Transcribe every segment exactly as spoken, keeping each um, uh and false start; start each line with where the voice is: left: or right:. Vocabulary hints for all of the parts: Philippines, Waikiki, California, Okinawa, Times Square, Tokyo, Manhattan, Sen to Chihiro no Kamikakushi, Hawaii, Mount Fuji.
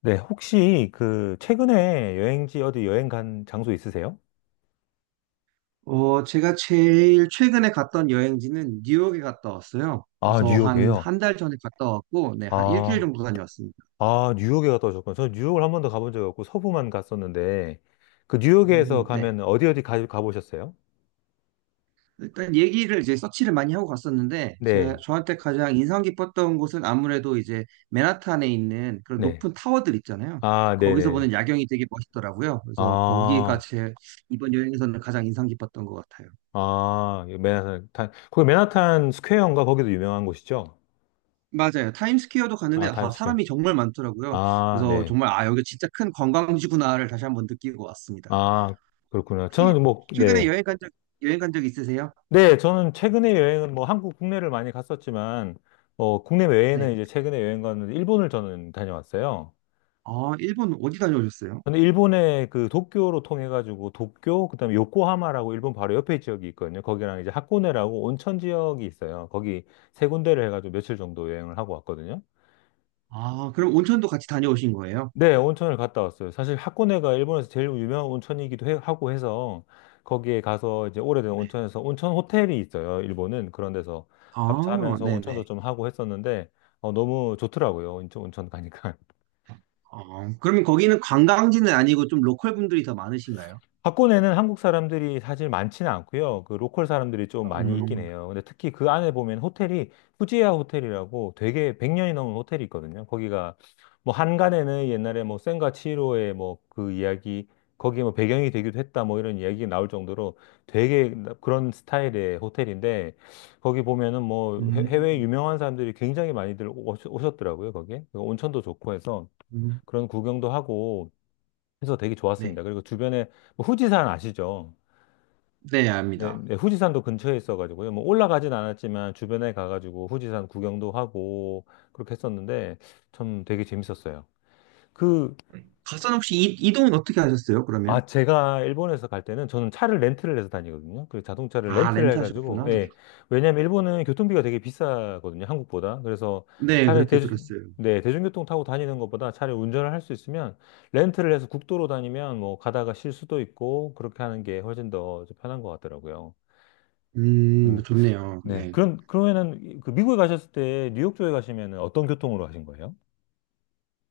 left: 네, 혹시 그 최근에 여행지 어디 여행 간 장소 있으세요?
right: 어, 제가 제일 최근에 갔던 여행지는 뉴욕에 갔다 왔어요.
left: 아,
right: 그래서 한,
left: 뉴욕이에요.
right: 한 달 전에 갔다 왔고, 네, 한 일주일
left: 아,
right: 정도 다녀왔습니다.
left: 아, 뉴욕에 갔다 오셨구나. 저는 뉴욕을 한 번도 가본 적이 없고 서부만 갔었는데 그 뉴욕에서
right: 음, 네.
left: 가면 어디 어디 가, 가보셨어요?
right: 일단 얘기를 이제 서치를 많이 하고 갔었는데, 제,
left: 네,
right: 저한테 가장 인상 깊었던 곳은 아무래도 이제 맨하탄에 있는 그런
left: 네.
right: 높은 타워들 있잖아요.
left: 아,
right: 거기서
left: 네네.
right: 보는 야경이 되게 멋있더라고요. 그래서 거기가
left: 아,
right: 제 이번 여행에서는 가장 인상 깊었던 것 같아요.
left: 아, 이 맨하탄, 탄- 거기 맨하탄 스퀘어인가? 거기도 유명한 곳이죠?
right: 맞아요. 타임스퀘어도 갔는데
left: 아,
right: 아,
left: 타임스퀘어.
right: 사람이 정말 많더라고요.
left: 아,
right: 그래서
left: 네.
right: 정말 아, 여기 진짜 큰 관광지구나를 다시 한 번 느끼고 왔습니다.
left: 아, 그렇구나.
right: 혹시
left: 저는 뭐,
right: 최근에
left: 네.
right: 여행 간 적, 여행 간 적 있으세요?
left: 네, 저는 최근에 여행은 뭐 한국 국내를 많이 갔었지만, 어, 국내 외에는
right: 네.
left: 이제 최근에 여행 갔는데, 일본을 저는 다녀왔어요.
right: 아, 일본 어디 다녀오셨어요?
left: 근데 일본의 그 도쿄로 통해가지고, 도쿄, 그다음에 요코하마라고 일본 바로 옆에 지역이 있거든요. 거기랑 이제 하코네라고 온천 지역이 있어요. 거기 세 군데를 해가지고 며칠 정도 여행을 하고 왔거든요.
right: 아, 그럼 온천도 같이 다녀오신 거예요?
left: 네, 온천을 갔다 왔어요. 사실 하코네가 일본에서 제일 유명한 온천이기도 해- 하고 해서 거기에 가서 이제 오래된 온천에서 온천 호텔이 있어요. 일본은 그런 데서 하루
right: 아,
left: 자면서
right: 네네.
left: 온천도 좀 하고 했었는데 어, 너무 좋더라고요. 온천, 온천 가니까.
right: 어, 그러면 거기는 관광지는 아니고 좀 로컬 분들이 더 많으신가요?
left: 박군에는 한국 사람들이 사실 많지는 않고요. 그 로컬 사람들이 좀
right: 음,
left: 많이 있긴
right: 음,
left: 해요. 근데 특히 그 안에 보면 호텔이 후지야 호텔이라고 되게 백 년이 넘은 호텔이 있거든요. 거기가 뭐 한간에는 옛날에 뭐 센과 치히로의 뭐 그 이야기 거기에 뭐 배경이 되기도 했다 뭐 이런 이야기 나올 정도로 되게 그런 스타일의 호텔인데 거기 보면은 뭐 해- 해외
right: 음,
left: 유명한 사람들이 굉장히 많이들 오셨- 오셨더라고요. 거기에 온천도 좋고 해서 그런 구경도 하고 해서 되게 좋았습니다.
right: 네.
left: 그리고 주변에 뭐 후지산 아시죠?
right: 네,
left: 네,
right: 압니다.
left: 네, 후지산도 근처에 있어가지고요. 뭐 올라가진 않았지만 주변에 가가지고 후지산 구경도 하고 그렇게 했었는데 참 되게 재밌었어요. 그
right: 가선 혹시 이, 이동은 어떻게 하셨어요, 그러면?
left: 아, 제가 일본에서 갈 때는 저는 차를 렌트를 해서 다니거든요. 그 자동차를
right: 아,
left: 렌트를 해가지고,
right: 렌트하셨구나.
left: 예. 왜냐면 일본은 교통비가 되게 비싸거든요. 한국보다. 그래서
right: 네,
left: 차라리
right: 그렇게
left: 대주,
right: 들었어요.
left: 네, 대중교통 타고 다니는 것보다 차라리 운전을 할 수 있으면 렌트를 해서 국도로 다니면 뭐 가다가 쉴 수도 있고 그렇게 하는 게 훨씬 더좀 편한 것 같더라고요. 음,
right: 음, 좋네요.
left: 네.
right: 네.
left: 그럼, 그러면은 이- 그 미국에 가셨을 때 뉴욕 쪽에 가시면은 어떤 교통으로 가신 거예요?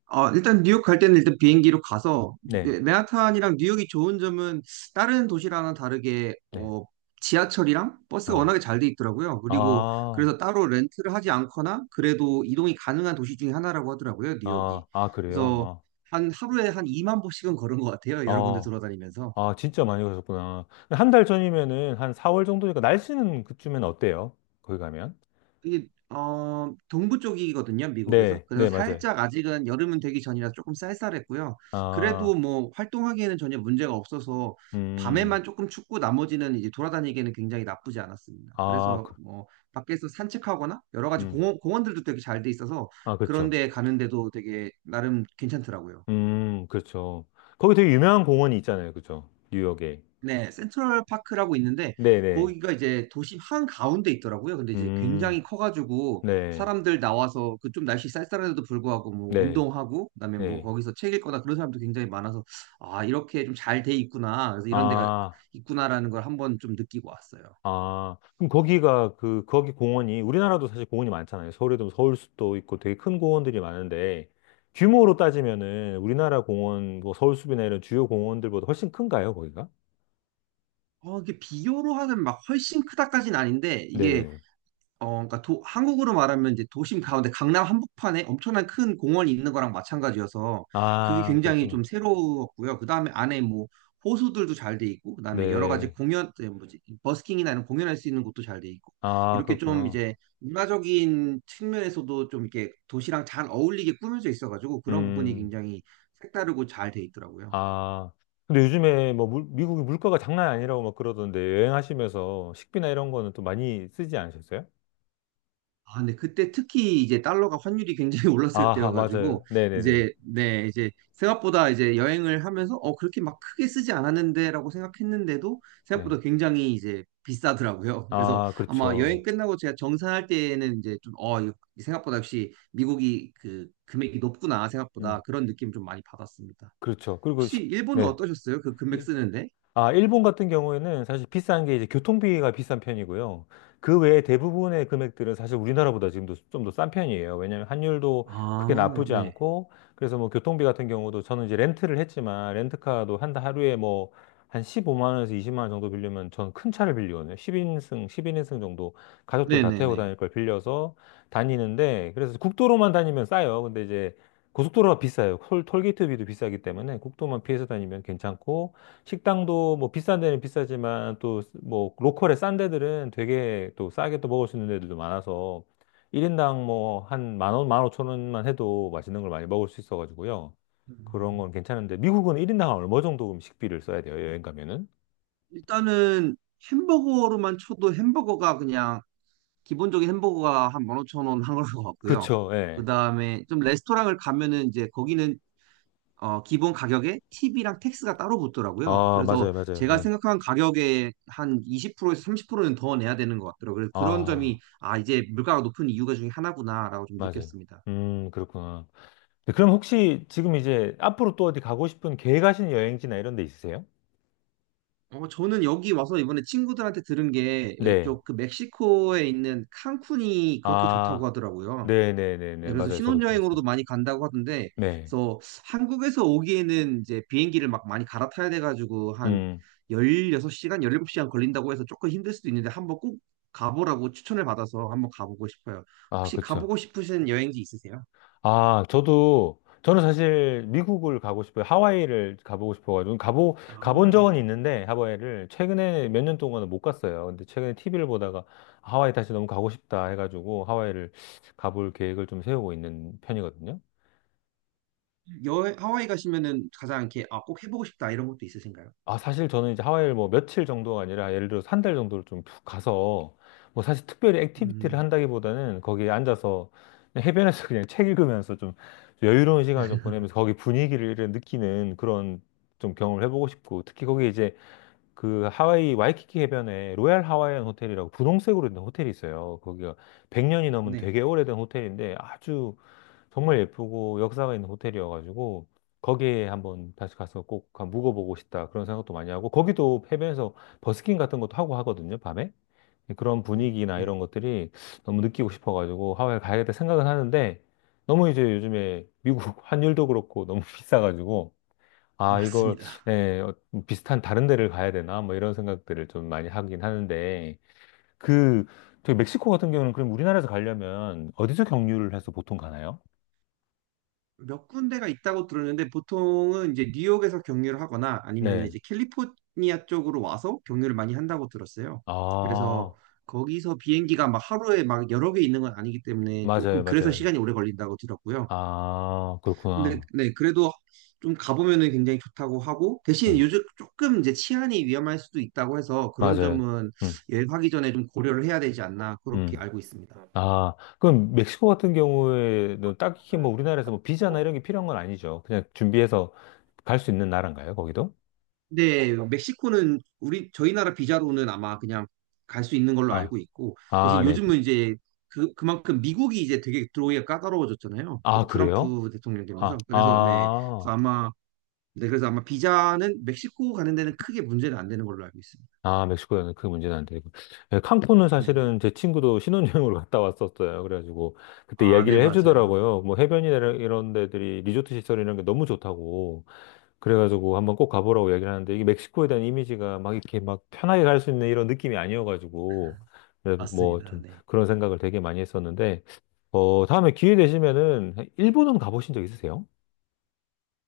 right: 어, 일단 뉴욕 갈 때는 일단 비행기로 가서,
left: 네.
right: 네, 맨하탄이랑 뉴욕이 좋은 점은 다른 도시랑은 다르게
left: 네.
right: 어, 지하철이랑 버스가
left: 어.
right: 워낙에 잘 돼 있더라고요. 그리고
left: 아,
right: 그래서 따로 렌트를 하지 않거나 그래도 이동이 가능한 도시 중에 하나라고 하더라고요, 뉴욕이.
left: 아, 아, 그래요?
right: 그래서
left: 아.
right: 한 하루에 한 이만 보씩은 걸은 것 같아요, 여러 군데
left: 어.
right: 돌아다니면서.
left: 아, 진짜 많이 가셨구나. 한 달 전이면은 한 사월 정도니까 날씨는 그쯤엔 어때요? 거기 가면?
right: 이게 어 동부 쪽이거든요, 미국에서.
left: 네,
right: 그래서
left: 네, 맞아요.
right: 살짝 아직은 여름은 되기 전이라 조금 쌀쌀했고요.
left: 아,
right: 그래도 뭐 활동하기에는 전혀 문제가 없어서
left: 음,
right: 밤에만 조금 춥고 나머지는 이제 돌아다니기에는 굉장히 나쁘지 않았습니다.
left: 아,
right: 그래서
left: 그,
right: 뭐 밖에서 산책하거나 여러 가지
left: 음,
right: 공원, 공원들도 되게 잘 돼 있어서
left: 아,
right: 그런
left: 그쵸.
right: 데 가는데도 되게 나름 괜찮더라고요.
left: 음, 그쵸. 거기 되게 유명한 공원이 있잖아요. 그쵸. 뉴욕에.
right: 네, 센트럴 파크라고 있는데
left: 네네.
right: 거기가 이제 도심 한가운데 있더라고요. 근데 이제
left: 음,
right: 굉장히 커가지고
left: 네,
right: 사람들 나와서 그 좀 날씨 쌀쌀한데도 불구하고 뭐
left: 네,
right: 운동하고 그다음에 뭐
left: 네.
right: 거기서 책 읽거나 그런 사람도 굉장히 많아서, 아, 이렇게 좀 잘 돼 있구나, 그래서 이런 데가
left: 아,
right: 있구나라는 걸 한번 좀 느끼고 왔어요.
left: 아, 그럼 거기가 그, 거기 공원이, 우리나라도 사실 공원이 많잖아요. 서울에도 서울숲도 있고 되게 큰 공원들이 많은데, 규모로 따지면은 우리나라 공원, 뭐 서울숲이나 이런 주요 공원들보다 훨씬 큰가요, 거기가?
right: 어, 이게 비교로 하면 막 훨씬 크다까진 아닌데, 이게
left: 네네.
right: 어, 그러니까 도- 한국으로 말하면 이제 도심 가운데 강남 한복판에 엄청난 큰 공원이 있는 거랑 마찬가지여서 그게
left: 아,
right: 굉장히
left: 그렇구나.
right: 좀 새로웠고요. 그다음에 안에 뭐 호수들도 잘 돼 있고, 그다음에 여러 가지
left: 네.
right: 공연, 에, 뭐지, 버스킹이나 이런 공연할 수 있는 곳도 잘 돼 있고,
left: 아,
right: 이렇게 좀
left: 그렇구나.
right: 이제 문화적인 측면에서도 좀 이렇게 도시랑 잘 어울리게 꾸며져 있어가지고 그런 부분이
left: 음,
right: 굉장히 색다르고 잘 돼 있더라고요.
left: 아. 근데 요즘에 뭐 물- 미국이 물가가 장난 아니라고 막 그러던데 여행하시면서 식비나 이런 거는 또 많이 쓰지 않으셨어요?
right: 아, 근데 그때 특히 이제 달러가 환율이 굉장히 올랐을
left: 아하, 맞아요.
right: 때여가지고
left: 네네네.
right: 이제 네 이제 생각보다 이제 여행을 하면서 어 그렇게 막 크게 쓰지 않았는데라고 생각했는데도
left: 네.
right: 생각보다 굉장히 이제 비싸더라고요. 그래서
left: 아,
right: 아마
left: 그렇죠.
right: 여행 끝나고 제가 정산할 때에는 이제 좀어 생각보다 역시 미국이 그 금액이 높구나,
left: 음.
right: 생각보다 그런 느낌 좀 많이 받았습니다.
left: 그렇죠. 그리고
right: 혹시
left: 식,
right: 일본은
left: 네.
right: 어떠셨어요? 그 금액
left: 이-
right: 쓰는데?
left: 아, 일본 같은 경우에는 사실 비싼 게 이제 교통비가 비싼 편이고요. 그 외에 대부분의 금액들은 사실 우리나라보다 지금도 좀 더 싼 편이에요. 왜냐하면 환율도
right: 아,
left: 크게 나쁘지
right: 네.
left: 않고, 그래서 뭐 교통비 같은 경우도 저는 이제 렌트를 했지만, 렌트카도 한 하루에 뭐 한 십오만 원에서 이십만 원 정도 빌리면 저는 큰 차를 빌리거든요. 십 인승, 일 영 인승 정도 가족들 다 태우고
right: 네네네.
left: 다닐 걸 빌려서 다니는데, 그래서 국도로만 다니면 싸요. 근데 이제 고속도로가 비싸요. 톨, 톨게이트비도 비싸기 때문에 국도만 피해서 다니면 괜찮고, 식당도 뭐 비싼 데는 비싸지만 또 뭐 로컬의 싼 데들은 되게 또 싸게 또 먹을 수 있는 데들도 많아서 일 인당 뭐 한 만 원, 만 오천 원만 해도 맛있는 걸 많이 먹을 수 있어가지고요. 그런
right: 음,
left: 건 괜찮은데 미국은 일 인당 얼마 정도 음 식비를 써야 돼요? 여행 가면은?
right: 일단은 햄버거로만 쳐도 햄버거가 그냥 기본적인 햄버거가 한 만 오천 원 한 걸로 같고요.
left: 그쵸,
right: 그
left: 예.
right: 다음에 좀 레스토랑을 가면은 이제 거기는 어, 기본 가격에 팁이랑 텍스가 따로 붙더라고요.
left: 아, 맞아요,
right: 그래서
left: 맞아요.
right: 제가
left: 예.
right: 생각한 가격에 한 이십 프로에서 삼십 프로는 더 내야 되는 것 같더라고요. 그래서 그런
left: 아,
right: 점이 아, 이제 물가가 높은 이유가 중에 하나구나라고 좀
left: 맞아요.
right: 느꼈습니다.
left: 음, 그렇구나. 네, 그럼 혹시 지금 이제 앞으로 또 어디 가고 싶은 계획하신 여행지나 이런 데 있으세요?
right: 어, 저는 여기 와서 이번에 친구들한테 들은 게,
left: 네.
right: 저그 멕시코에 있는 칸쿤이 그렇게 좋다고
left: 아,
right: 하더라고요. 네,
left: 네네네네.
right: 그래서
left: 맞아요. 저도 들었어요.
right: 신혼여행으로도 많이 간다고 하던데,
left: 네.
right: 그래서 한국에서 오기에는 이제 비행기를 막 많이 갈아타야 돼가지고 한
left: 음.
right: 열여섯 시간, 열일곱 시간 걸린다고 해서 조금 힘들 수도 있는데 한번 꼭 가보라고 추천을 받아서 한번 가보고 싶어요.
left: 아,
right: 혹시
left: 그쵸.
right: 가보고 싶으신 여행지 있으세요?
left: 아, 저도, 저는 사실 미국을 가고 싶어요. 하와이를 가보고 싶어가지고, 가보,
right: 아,
left: 가본 적은
right: 네.
left: 있는데, 하와이를 최근에 몇 년 동안은 못 갔어요. 근데 최근에 티비를 보다가 하와이 다시 너무 가고 싶다 해가지고, 하와이를 가볼 계획을 좀 세우고 있는 편이거든요.
right: 여, 하와이 가시면은 가장 이렇게, 아, 꼭 해보고 싶다 이런 것도 있으신가요?
left: 아, 사실 저는 이제 하와이를 뭐 며칠 정도가 아니라 예를 들어서 한 달 정도를 좀 푹 가서 뭐 사실 특별히 액티비티를
right: 음,
left: 한다기보다는 거기에 앉아서 그냥 해변에서 그냥 책 읽으면서 좀 여유로운 시간을 좀 보내면서 거기 분위기를 느끼는 그런 좀 경험을 해보고 싶고 특히 거기 이제 그 하와이 와이키키 해변에 로얄 하와이안 호텔이라고 분홍색으로 된 호텔이 있어요. 거기가 백 년이 넘은
right: 네,
left: 되게 오래된 호텔인데 아주 정말 예쁘고 역사가 있는 호텔이어가지고 거기에 한번 다시 가서 꼭 가- 묵어보고 싶다 그런 생각도 많이 하고 거기도 해변에서 버스킹 같은 것도 하고 하거든요, 밤에. 그런
right: 네,
left: 분위기나 이런
right: 네.
left: 것들이 너무 느끼고 싶어가지고 하와이 가야겠다 생각은 하는데 너무 이제 요즘에 미국 환율도 그렇고 너무 비싸가지고 아, 이걸,
right: 맞습니다.
left: 예, 어, 비슷한 다른 데를 가야 되나? 뭐 이런 생각들을 좀 많이 하긴 하는데, 그, 저기 멕시코 같은 경우는 그럼 우리나라에서 가려면 어디서 경유를 해서 보통 가나요?
right: 몇 군데가 있다고 들었는데 보통은 이제 뉴욕에서 경유를 하거나 아니면
left: 네.
right: 이제 캘리포니아 쪽으로 와서 경유를 많이 한다고 들었어요.
left: 아,
right: 그래서 거기서 비행기가 막 하루에 막 여러 개 있는 건 아니기 때문에
left: 맞아요,
right: 조금, 그래서
left: 맞아요.
right: 시간이 오래 걸린다고 들었고요.
left: 아,
right: 근데
left: 그렇구나.
right: 네, 그래도 좀 가보면은 굉장히 좋다고 하고, 대신
left: 음,
right: 요즘 조금 이제 치안이 위험할 수도 있다고 해서 그런
left: 맞아요.
right: 점은
left: 음,
right: 여행하기 전에 좀 고려를 해야 되지 않나 그렇게
left: 음.
right: 알고 있습니다.
left: 아, 그럼 멕시코 같은 경우에는 딱히 뭐 우리나라에서 뭐 비자나 이런 게 필요한 건 아니죠. 그냥 준비해서 갈 수 있는 나라인가요, 거기도?
right: 근데 멕시코는 우리 저희 나라 비자로는 아마 그냥 갈 수 있는 걸로
left: 아,
right: 알고 있고, 대신
left: 아, 네.
right: 요즘은 이제 그 그만큼 미국이 이제 되게 들어오기가 까다로워졌잖아요. 그
left: 아, 그래요?
right: 트럼프 대통령
left: 아,
right: 되면서. 그래서 네, 그래서
left: 아.
right: 아마 네 그래서 아마 비자는 멕시코 가는 데는 크게 문제는 안 되는 걸로 알고 있습니다.
left: 아, 멕시코에는 그 문제는 안 되고. 예, 칸쿤은
right: 네네.
left: 사실은 제 친구도 신혼여행으로 갔다 왔었어요. 그래가지고 그때
right: 아, 네,
left: 이야기를
right: 맞아요.
left: 해주더라고요. 뭐 해변이나 이런 데들이 리조트 시설 이런 게 너무 좋다고. 그래가지고 한번 꼭 가보라고 얘기를 하는데 이게 멕시코에 대한 이미지가 막 이렇게 막 편하게 갈 수 있는 이런 느낌이 아니어가지고 그래서 뭐
right: 맞습니다.
left: 좀
right: 네.
left: 그런 생각을 되게 많이 했었는데 어, 다음에 기회 되시면은 일본은 가보신 적 있으세요?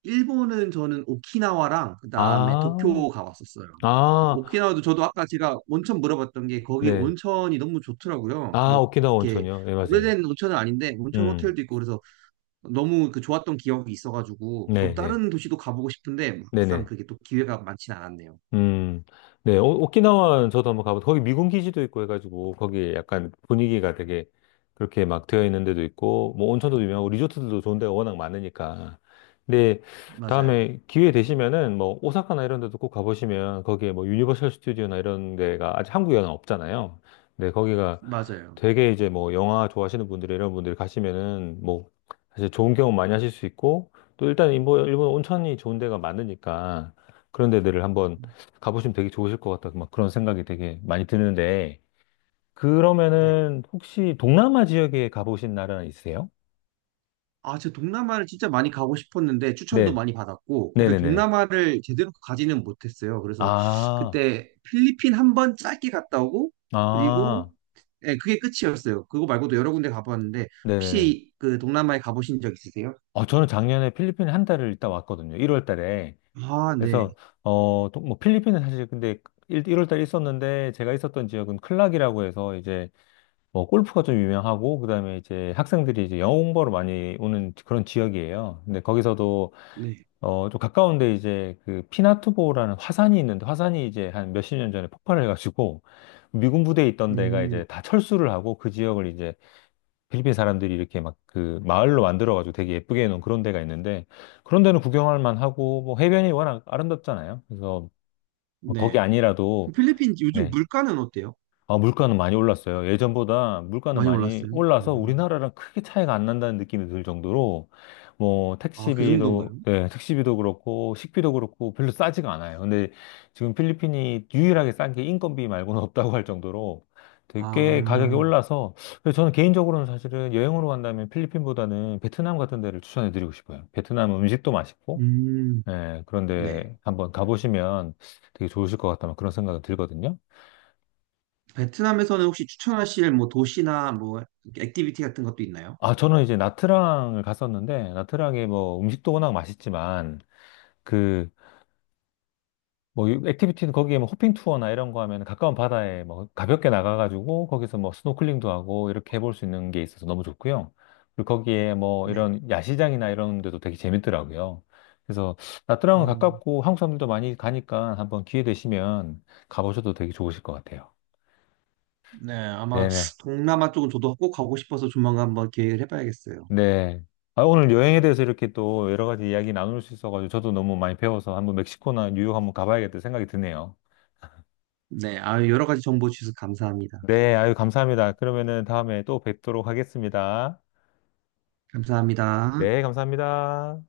right: 일본은 저는 오키나와랑 그다음에
left: 아,
right: 도쿄 가봤었어요.
left: 아,
right: 오키나와도 저도 아까 제가 온천 물어봤던 게 거기
left: 네.
right: 온천이 너무 좋더라고요.
left: 아,
right: 막
left: 오키나와
right: 이렇게
left: 온천이요? 예, 맞아요.
right: 오래된 온천은 아닌데 온천
left: 음,
right: 호텔도 있고 그래서 너무 그 좋았던 기억이 있어가지고 저도
left: 네, 예.
right: 다른 도시도 가보고 싶은데 막상
left: 네네.
right: 그게 또 기회가 많진 않았네요.
left: 음, 네, 오, 오키나와는 저도 한번 가봤, 거기 미군 기지도 있고 해가지고, 거기 약간 분위기가 되게 그렇게 막 되어 있는 데도 있고, 뭐 온천도 유명하고, 리조트들도 좋은 데가 워낙 많으니까. 근데
right: 맞아요,
left: 다음에 기회 되시면은, 뭐, 오사카나 이런 데도 꼭 가보시면, 거기에 뭐, 유니버셜 스튜디오나 이런 데가 아직 한국 영화 없잖아요. 근데 거기가
right: 맞아요.
left: 되게 이제 뭐, 영화 좋아하시는 분들, 이런 분들이 가시면은, 뭐, 사실 좋은 경험 많이 하실 수 있고, 또 일단 일본, 일본 온천이 좋은 데가 많으니까, 그런 데들을 한번 가보시면 되게 좋으실 것 같다. 막 그런 생각이 되게 많이 드는데,
right: 네.
left: 그러면은 혹시 동남아 지역에 가보신 나라 있으세요?
right: 아, 제가 동남아를 진짜 많이 가고 싶었는데 추천도
left: 네,
right: 많이 받았고, 근데
left: 네네네.
right: 동남아를 제대로 가지는 못했어요. 그래서
left: 아,
right: 그때 필리핀 한 번 짧게 갔다 오고,
left: 아,
right: 그리고 예, 그게 끝이었어요. 그거 말고도 여러 군데 가봤는데,
left: 네네.
right: 혹시 그 동남아에 가보신 적 있으세요?
left: 어, 저는 작년에 필리핀에 한 달을 있다 왔거든요. 일 월 달에.
right: 아, 네,
left: 그래서, 어, 또 뭐, 필리핀은 사실 근데 일, 월 달에 있었는데, 제가 있었던 지역은 클락이라고 해서 이제 뭐, 골프가 좀 유명하고, 그 다음에 이제 학생들이 이제 영어 공부하러 많이 오는 그런 지역이에요. 근데 거기서도
right: 네,
left: 어, 좀 가까운데 이제 그 피나투보라는 화산이 있는데 화산이 이제 한 몇십 년 전에 폭발을 해가지고 미군 부대에 있던 데가
right: 음,
left: 이제 다 철수를 하고 그 지역을 이제 필리핀 사람들이 이렇게 막 그 마을로 만들어가지고 되게 예쁘게 해놓은 그런 데가 있는데 그런 데는 구경할 만하고 뭐 해변이 워낙 아름답잖아요. 그래서 뭐 거기
right: 네.
left: 아니라도
right: 그럼 필리핀 요즘
left: 네,
right: 물가는 어때요?
left: 아, 물가는 많이 올랐어요. 예전보다 물가는
right: 많이
left: 많이
right: 올랐어요?
left: 올라서
right: 음.
left: 우리나라랑 크게 차이가 안 난다는 느낌이 들 정도로 뭐
right: 아, 그
left: 택시비도
right: 정도인가요?
left: 네, 택시비도 그렇고 식비도 그렇고 별로 싸지가 않아요. 근데 지금 필리핀이 유일하게 싼 게 인건비 말고는 없다고 할 정도로 되게 가격이
right: 아,
left: 올라서 그래서 저는 개인적으로는 사실은 여행으로 간다면 필리핀보다는 베트남 같은 데를 추천해 드리고 싶어요. 베트남은 음식도 맛있고
right: 음,
left: 예,
right: 네.
left: 그런데 한번 가보시면 되게 좋으실 것 같다는 그런 생각이 들거든요.
right: 베트남에서는 혹시 추천하실 뭐 도시나 뭐 액티비티 같은 것도 있나요?
left: 아, 저는 이제 나트랑을 갔었는데, 나트랑에 뭐 음식도 워낙 맛있지만, 그, 뭐, 유- 액티비티는 거기에 뭐 호핑 투어나 이런 거 하면 가까운 바다에 뭐 가볍게 나가가지고 거기서 뭐 스노클링도 하고 이렇게 해볼 수 있는 게 있어서 너무 좋고요. 그리고 거기에 뭐
right: 네.
left: 이런 야시장이나 이런 데도 되게 재밌더라고요. 그래서 나트랑은
right: 음,
left: 가깝고 한국 사람들도 많이 가니까 한번 기회 되시면 가보셔도 되게 좋으실 것 같아요.
right: 네, 아마
left: 네네.
right: 동남아 쪽은 저도 꼭 가고 싶어서 조만간 한번 계획을 해봐야겠어요.
left: 네. 아, 오늘 여행에 대해서 이렇게 또 여러 가지 이야기 나눌 수 있어가지고 저도 너무 많이 배워서 한번 멕시코나 뉴욕 한번 가봐야겠다 생각이 드네요.
right: 네, 아, 여러 가지 정보 주셔서 감사합니다.
left: 네, 아유, 감사합니다. 그러면은 다음에 또 뵙도록 하겠습니다.
right: 감사합니다.
left: 네, 감사합니다.